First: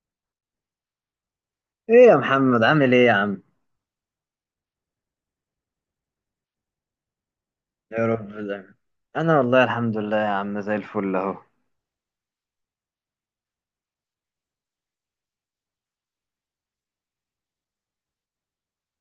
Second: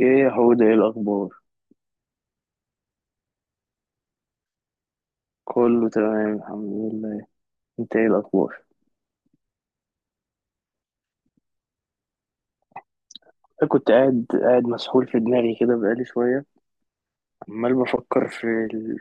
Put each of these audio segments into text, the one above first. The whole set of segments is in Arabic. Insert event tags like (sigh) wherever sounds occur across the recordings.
ايه يا حود، ايه الاخبار؟ ايه يا محمد، عامل ايه يا عم؟ كله تمام الحمد لله. انت يا ايه رب الاخبار؟ دايما. انا والله الحمد لله يا عم، زي الفل اهو. انا كنت قاعد مسحول في دماغي كده بقالي شويه. عمال بفكر في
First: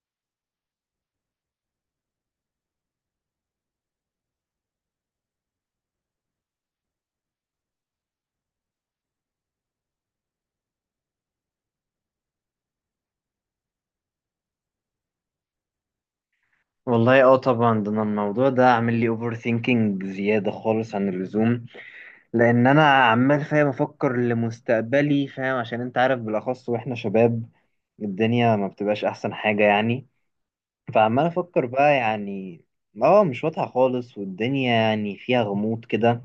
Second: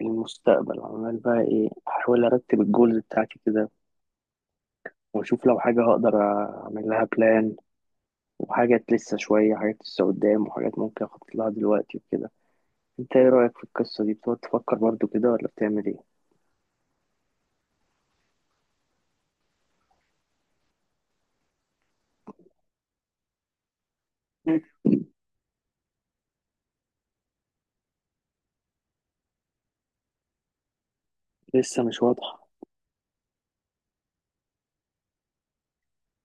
المستقبل. عمال بقى ايه، احاول ارتب الجولز بتاعتي كده، واشوف لو حاجه هقدر اعمل لها بلان، وحاجات لسه شويه، حاجات لسه قدام، وحاجات ممكن اخطط لها دلوقتي وكده. انت ايه رايك في القصه دي؟ بتقعد تفكر برضو كده ولا بتعمل ايه؟ والله اه طبعا، ده أنا الموضوع ده عامل لي اوفر ثينكينج بزياده خالص عن اللزوم. لان انا عمال فاهم افكر (laughs) (clears throat) لمستقبلي، فاهم؟ عشان انت عارف، بالاخص واحنا شباب الدنيا ما بتبقاش احسن حاجه يعني. فعمال افكر لسه بقى مش واضحه. يعني. اه، مش واضحه خالص، والدنيا يعني فيها غموض كده.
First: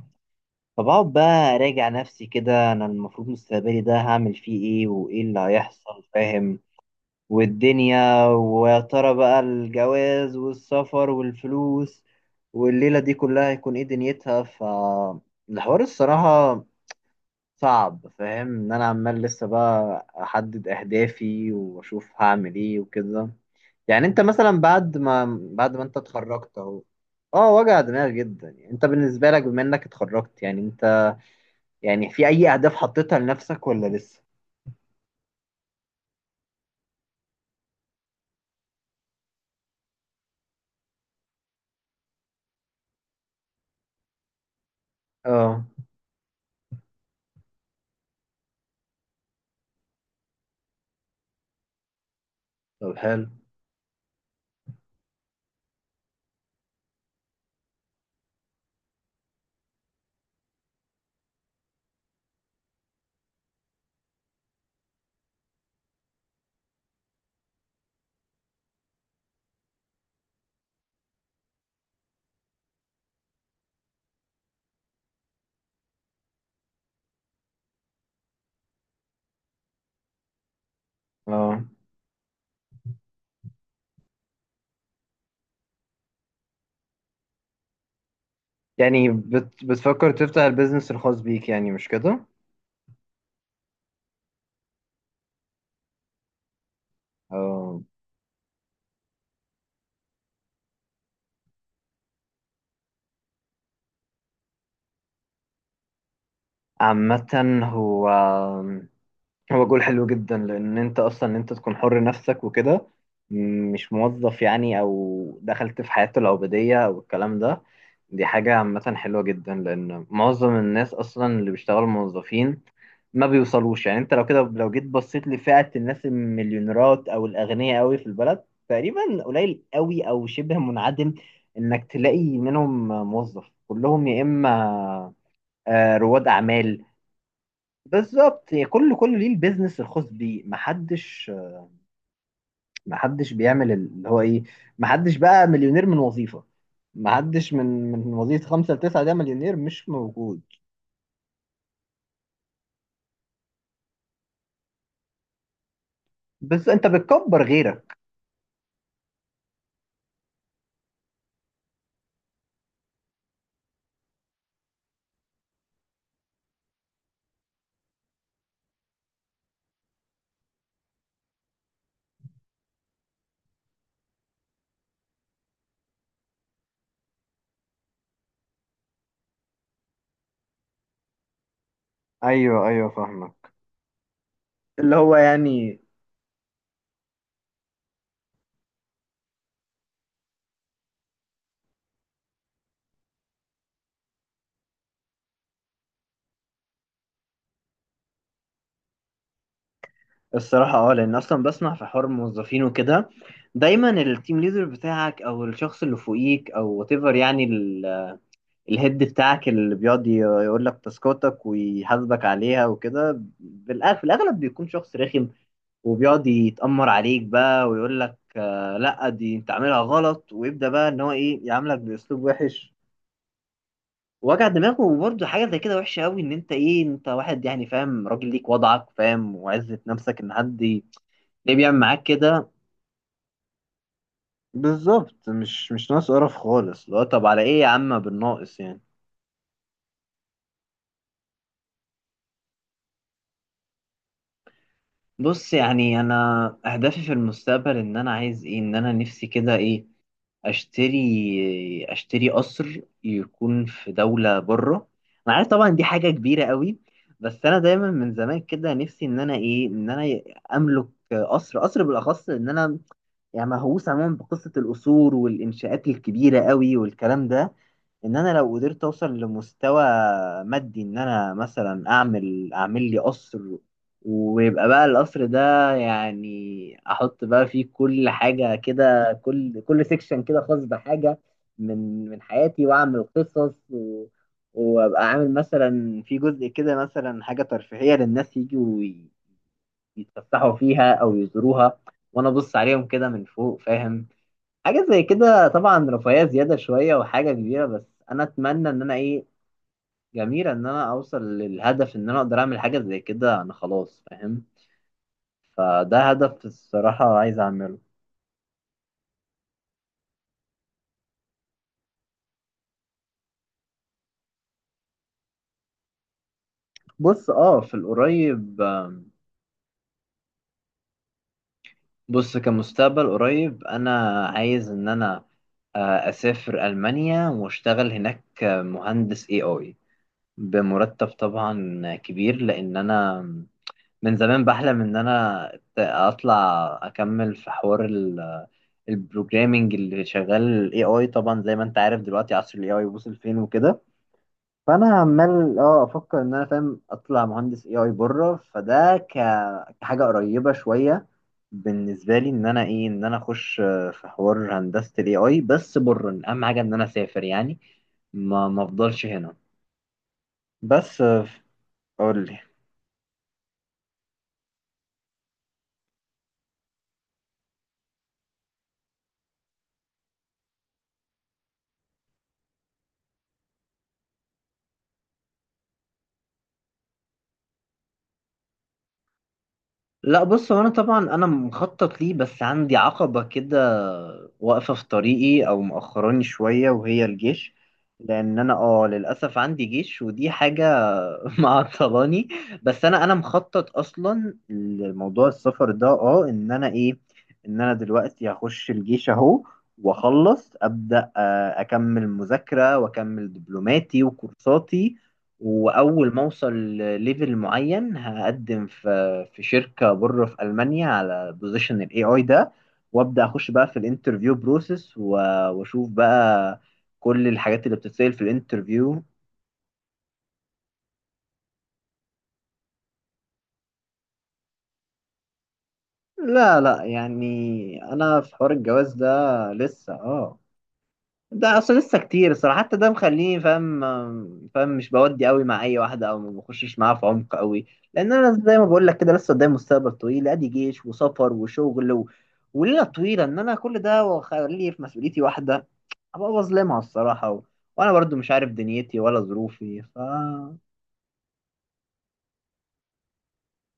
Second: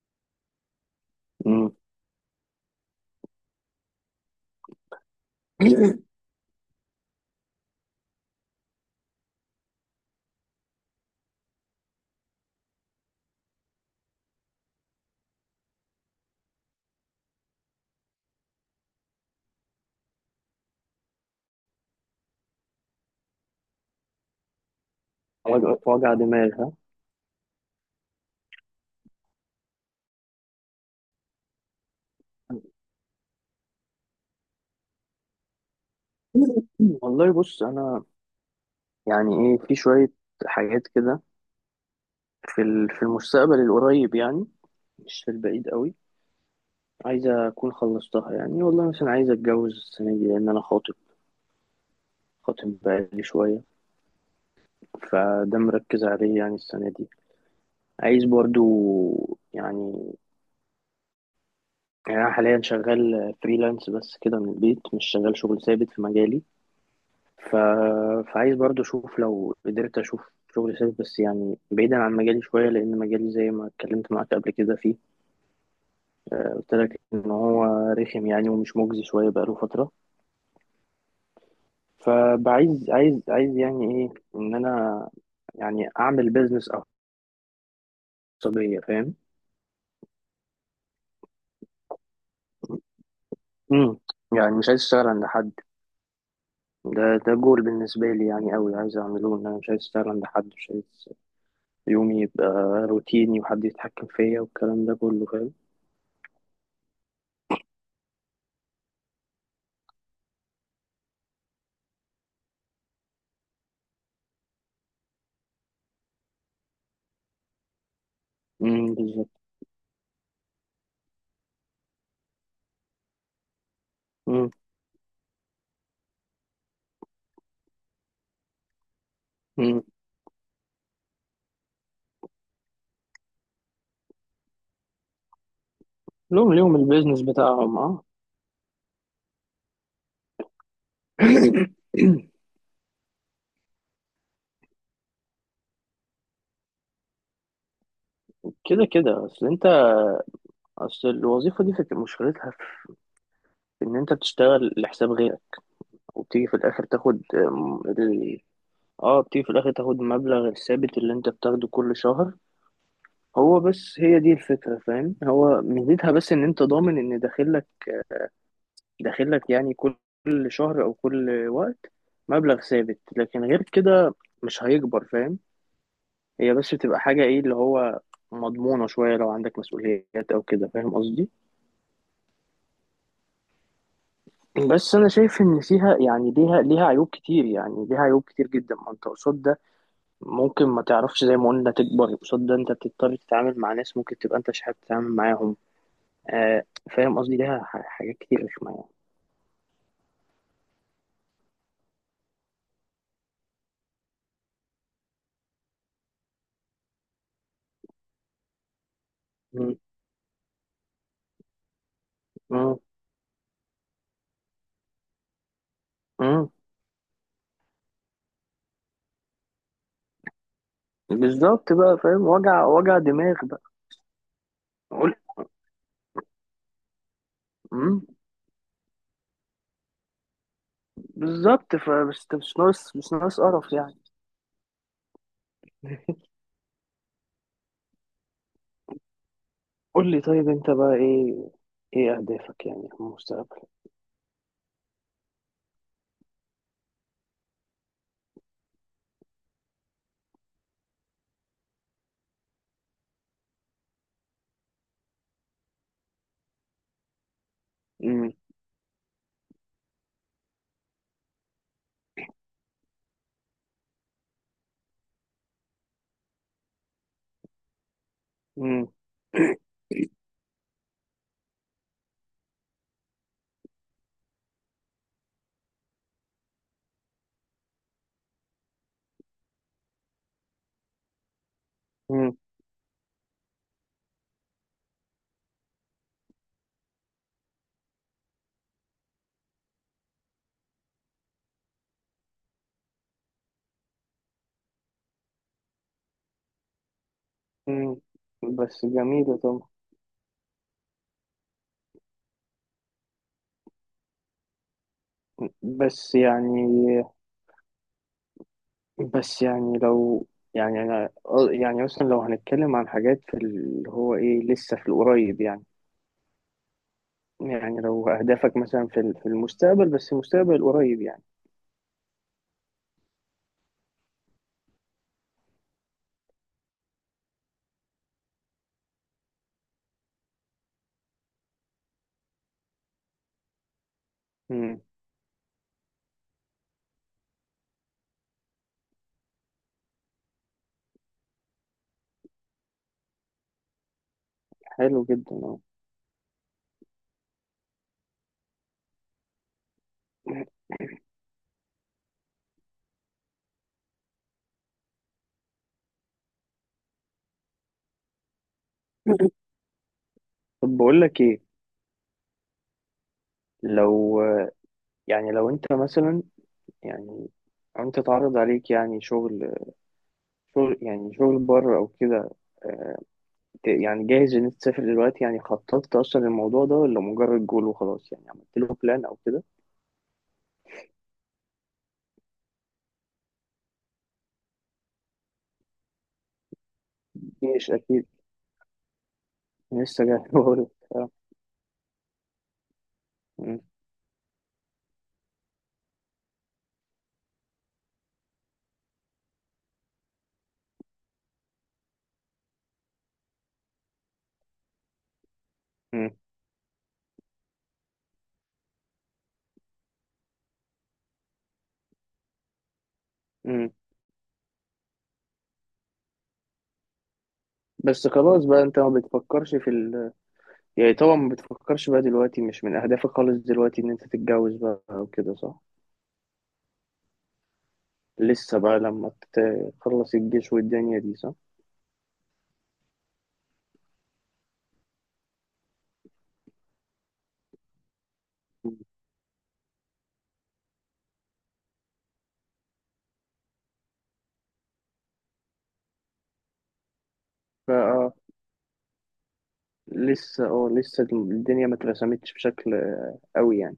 فبقعد بقى امم أراجع نفسي كده، أنا المفروض مستقبلي ده هعمل فيه إيه وإيه اللي هيحصل، (laughs) فاهم؟ والدنيا ويا ترى بقى الجواز والسفر والفلوس والليلة دي كلها هيكون إيه دنيتها. فالحوار الصراحة صعب، فاهم؟ إن أنا عمال لسه بقى أحدد أهدافي وأشوف هعمل إيه وكده. يعني أنت مثلا بعد ما وجع، بعد ما أنت وجع دماغ. اتخرجت ها، أهو. اه، وجع دماغ جدا. يعني انت بالنسبه لك بما انك اتخرجت، يعني انت يعني في اي اهداف حطيتها لنفسك ولا لسه؟ والله بص، انا يعني ايه، في شوية حاجات كده في في المستقبل القريب، يعني مش في اه، البعيد قوي، عايزة أكون خلصتها. يعني والله مثلا عايز أتجوز السنة دي، لأن أنا خاطب، خاطب طب بقالي حلو. شوية. فده مركز عليه يعني السنة دي. عايز برضو، يعني، يعني أنا حاليا شغال فريلانس بس كده من البيت، مش شغال شغل ثابت في مجالي، ف... فعايز برضو أشوف، لو قدرت أشوف شغل ثابت، بس يعني بعيدا عن مجالي شوية، لأن مجالي زي ما اتكلمت معاك قبل كده فيه، قلت لك ان هو رخم يعني ومش مجزي شويه بقاله فتره. اه، فبعايز عايز عايز يعني ايه، ان انا يعني اعمل بيزنس خاصيه، يعني فاهم؟ بتفكر تفتح البيزنس الخاص بيك يعني، مش كده؟ امم يعني مش عايز اشتغل عند حد. ده جول اه، بالنسبه لي يعني قوي، عايز اعمله، ان انا مش عايز اشتغل عند حد. مش عايز يومي يبقى روتيني، وحد يتحكم فيا والكلام ده كله، فاهم؟ عامة هو هو جول حلو جدا، لان انت اصلا ان انت تكون حر نفسك وكده. مش موظف يعني، او دخلت في حياته العبودية او الكلام ده. دي حاجة عامة امم، حلوة بالظبط. جدا، لان معظم الناس اصلا اللي بيشتغلوا موظفين ما بيوصلوش يعني. انت لو كده امم. لو جيت بصيت لفئة الناس المليونيرات او الاغنياء قوي في البلد، تقريبا قليل امم. قوي او شبه منعدم انك تلاقي منهم موظف. كلهم يا اما رواد لهم، ليهم اعمال. البيزنس بتاعهم، اه. بالظبط، هي كل ليه البيزنس الخاص بيه. محدش (coughs) محدش بيعمل اللي هو ايه. محدش بقى مليونير من وظيفة. محدش من وظيفة خمسة كده لتسعة ده كده، اصل مليونير، انت، مش موجود. اصل الوظيفه دي مشكلتها ان انت بتشتغل لحساب غيرك، وبتيجي في بس الاخر انت تاخد بتكبر غيرك. اه، بتيجي في الاخر تاخد المبلغ الثابت اللي انت بتاخده كل شهر هو بس. هي دي الفكرة، فاهم؟ هو ميزتها بس ان انت ضامن ان داخلك يعني كل، كل شهر او كل وقت مبلغ ثابت. لكن غير كده مش هيكبر، فاهم؟ هي بس بتبقى حاجة ايه اللي هو مضمونة شوية لو عندك مسؤوليات او كده، فاهم قصدي؟ ايوه، ايوه، فاهمك. اللي بس انا هو شايف ان يعني. فيها يعني ليها عيوب كتير، يعني ليها عيوب كتير جدا. ما انت قصاد ده ممكن ما تعرفش زي ما قلنا تكبر. قصاد ده انت بتضطر تتعامل مع ناس ممكن تبقى انت مش حابب تتعامل معاهم، آه. فاهم قصدي؟ ليها حاجات كتير رخمة يعني. الصراحة لأن أصلا بسمع في حوار الموظفين وكده. دايما التيم ليدر بتاعك أو الشخص اللي فوقيك أو whatever يعني، الهيد بتاعك اللي مم. بيقعد يقول لك تاسكاتك ويحاسبك عليها مم. وكده. في الاغلب بيكون شخص رخم. وبيقعد مم. يتأمر عليك بقى ويقول لك لا، دي انت عاملها غلط، ويبدأ بقى ان هو ايه بالظبط يعاملك بقى، فاهم؟ باسلوب وجع، وحش. وجع دماغ بقى. وجع دماغه، قول. وبرده حاجه زي كده وحشه قوي، ان انت ايه انت واحد يعني مم. فاهم، راجل ليك وضعك فاهم وعزه نفسك، ان حد ليه بالظبط. بيعمل معاك فبس انت كده. مش ناقص، مش ناقص قرف يعني. بالظبط، مش ناقص قرف خالص، اللي هو طب على ايه يا عم بالناقص يعني. قول لي، طيب انت بقى ايه؟ ايه اهدافك يعني في المستقبل؟ بص، يعني انا اهدافي في المستقبل ان انا عايز ايه، ان انا نفسي كده ايه، اشتري قصر يكون في دولة بره. انا عارف طبعا دي حاجة كبيرة قوي. بس انا دايما من مم. زمان كده نفسي ان انا ايه ان انا املك قصر، بالاخص ان انا يعني مهووس عموما بقصة القصور والانشاءات الكبيرة قوي والكلام ده. ان انا لو قدرت مم. اوصل لمستوى مادي، ان انا مثلا اعمل لي قصر. ويبقى بقى القصر ده يعني احط بقى فيه كل حاجة كده، كل سيكشن كده خاص بحاجة من مم. حياتي، واعمل قصص و... وابقى عامل مثلا في جزء كده مثلا حاجة ترفيهية للناس يجوا يتفسحوا فيها او يزوروها. وانا ابص عليهم كده من فوق، فاهم؟ حاجة زي كده طبعا رفاهية زيادة شوية وحاجة كبيرة، بس مم. أنا أتمنى إن بس أنا إيه، جميلة طبعا. جميلة إن أنا أوصل للهدف إن أنا أقدر أعمل حاجة زي كده أنا خلاص، فاهم؟ فده بس هدف يعني، الصراحة عايز أعمله. بس يعني لو، يعني انا، يعني مثلا لو هنتكلم عن حاجات في اللي هو ايه لسه في القريب يعني، بص، أه في يعني لو اهدافك القريب مثلا في في المستقبل، بس المستقبل القريب يعني. بص كمستقبل قريب أنا عايز إن أنا أسافر ألمانيا وأشتغل هناك مهندس AI بمرتب طبعا كبير، لأن أنا من زمان بحلم امم. إن أنا أطلع أكمل في حوار البروجرامنج اللي شغال AI. طبعا زي ما انت عارف دلوقتي عصر الAI وصل فين وكده. فانا حلو جدا، عمال اه. افكر ان انا فاهم اطلع مهندس AI بره، فده كحاجه قريبه شويه بالنسبه لي، ان انا ايه ان انا اخش في حوار هندسه الAI بس بره. اهم حاجه ان انا اسافر يعني، ما افضلش هنا. طب بس بقول لك ايه، اقول، لو، يعني لو انت مثلا، يعني أو انت تعرض عليك يعني شغل، شغل، يعني شغل بره او كده، آه، يعني جاهز ان انت تسافر دلوقتي؟ يعني خططت اصلا للموضوع ده ولا مجرد جول وخلاص؟ يعني عملت له بلان او كده؟ لا بص هو انا طبعا انا مخطط ليه، بس عندي عقبة كده واقفة في طريقي او مأخراني شوية، وهي الجيش. مش اكيد لان انا للاسف عندي جيش لسه جاي. ودي (laughs) حاجة. بقول آه. (laughs) معطلاني. بس انا م- مخطط اصلا لموضوع السفر ده، اه ان انا ايه ان انا دلوقتي هخش الجيش اهو، واخلص، ابدا اكمل مذاكرة واكمل دبلوماتي وكورساتي. م- واول ما اوصل ليفل معين هقدم في شركه بره في المانيا على بوزيشن الAI ده، وابدا اخش بقى م. في الانترفيو بروسيس، واشوف بقى كل الحاجات اللي بس بتتسال في خلاص بقى، انت ما الانترفيو. بتفكرش في يعني طبعا ما بتفكرش بقى دلوقتي، مش من اهدافك خالص دلوقتي ان انت تتجوز بقى او كده، صح؟ لا لا، يعني انا في حوار لسه بقى الجواز ده لما لسه، تخلص اه. الجيش والدنيا دي، صح؟ ده اصلا لسه كتير الصراحه، حتى ده مخليني فاهم، فاهم؟ مش بودي قوي مع اي واحده او ما بخشش معاها في عمق قوي. لان انا زي ما مم. بقول لك كده، لسه قدامي مستقبل طويل، ادي جيش وسفر وشغل و... وليله طويله، ان انا كل ده واخليه في مسؤوليتي واحده، ابقى بظلمها الصراحه و... وانا بقى برضو مش عارف دنيتي ولا ظروفي، ف لسه اه، لسه الدنيا ما اترسمتش بشكل قوي يعني.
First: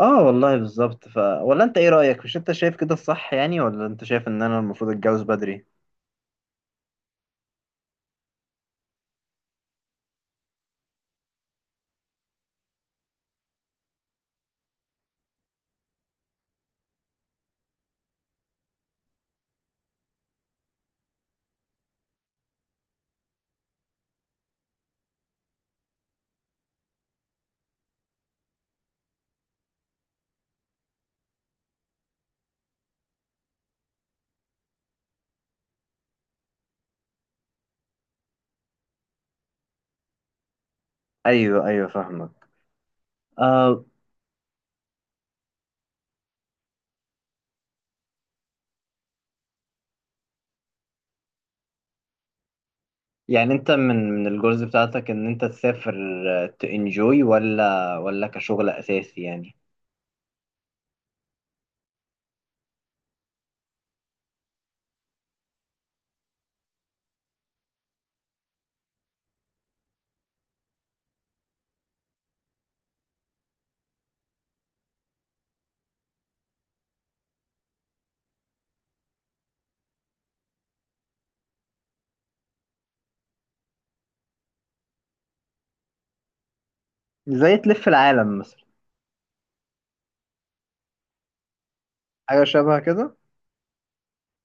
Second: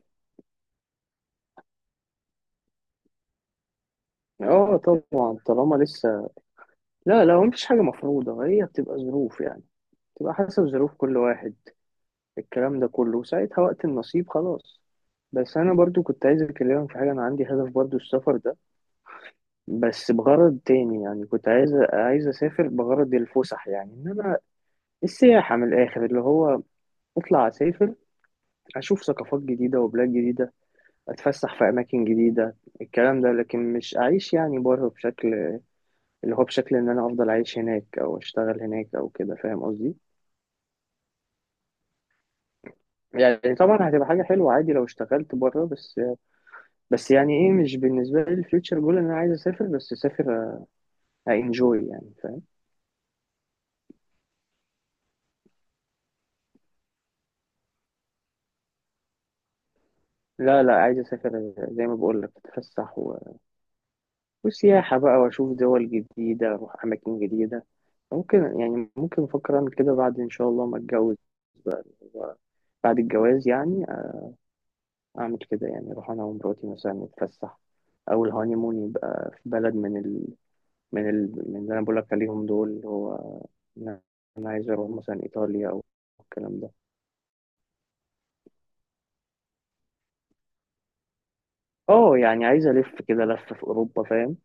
اه والله بالظبط. ف ولا انت ايه رايك؟ مش انت شايف كده الصح يعني، ولا انت شايف ان انا اه المفروض اتجوز طبعا، بدري؟ طالما لسه، لا لا، هو مفيش حاجة مفروضة، هي بتبقى ظروف يعني، بتبقى حسب ظروف كل واحد، الكلام ده كله. وساعتها وقت النصيب، خلاص. بس انا برضو كنت عايز اكلمك في حاجه، انا عندي هدف برضو السفر ده، بس بغرض تاني. يعني كنت عايز اسافر بغرض الفسح، يعني ان انا، السياحه من الاخر، اللي هو اطلع اسافر، اشوف ثقافات جديده وبلاد جديده، اتفسح في اماكن جديده، الكلام ده. لكن مش اعيش يعني بره، بشكل اللي هو بشكل ان انا افضل عايش هناك او اشتغل هناك او كده، فاهم قصدي؟ ايوه، ايوه، فاهمك. يعني آه. طبعا هتبقى حاجه حلوه عادي لو اشتغلت بره، بس بس يعني ايه، مش بالنسبة لي الفيوتشر جول ان انا عايز اسافر. بس اسافر، انجوي يعني، فاهم؟ يعني انت من الجولز بتاعتك ان انت تسافر تنجوي، ولا كشغل اساسي يعني؟ لا لا، عايز اسافر، زي ما بقول لك، اتفسح وسياحة بقى واشوف دول جديدة، اروح اماكن جديدة. ممكن يعني، ممكن افكر اعمل كده بعد ان شاء الله ما اتجوز بقى و- بعد الجواز يعني، اعمل كده يعني، اروح انا ومراتي مثلا نتفسح، او الهانيمون يبقى في بلد من من من اللي انا بقول لك عليهم دول، اللي هو انا، أنا عايز اروح مثلا ايطاليا او الكلام ده. زي تلف العالم مثلا؟ اه حاجه يعني عايز شبه الف كده. كده لفه في اوروبا، فاهم؟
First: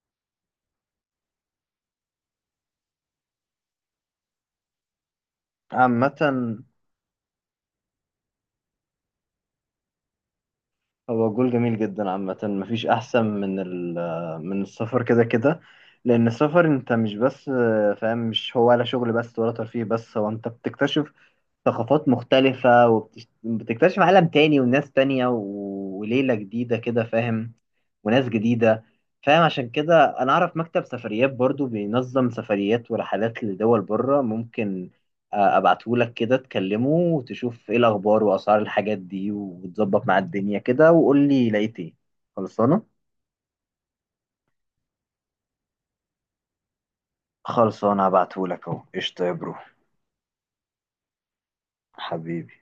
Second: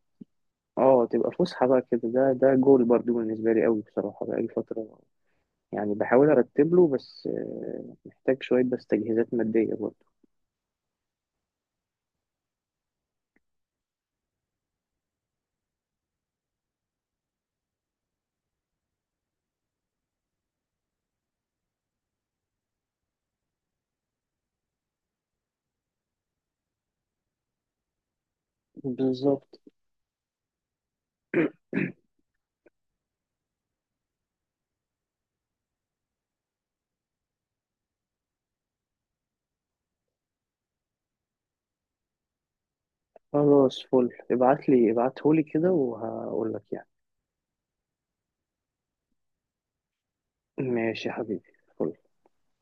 اه تبقى فسحه بقى كده. ده جول برضو بالنسبه لي قوي بصراحه بقالي فتره، يعني عامه، بحاول ارتب له، بس محتاج شويه بس تجهيزات ماديه برضو. هو الجول جميل جدا. عامة مفيش أحسن من من السفر كده كده، لأن السفر أنت مش بس فاهم، مش هو ولا شغل بس ولا ترفيه بس، هو أنت بتكتشف ثقافات مختلفة، وبتكتشف عالم تاني وناس تانية وليلة جديدة كده، فاهم؟ وناس جديدة. فاهم؟ بالظبط، عشان كده أنا أعرف مكتب سفريات برضو بينظم سفريات ورحلات لدول بره، ممكن أبعتهولك كده، تكلمه وتشوف إيه الأخبار وأسعار الحاجات دي وتظبط مع الدنيا كده، وقول لي لقيت إيه. خلصانة؟ خلاص فل، ابعته لي كده وهقول لك يعني. خلصانة، هبعتهولك أهو، قشطة يا برو. ماشي يا حبيبي، فل. حبيبي.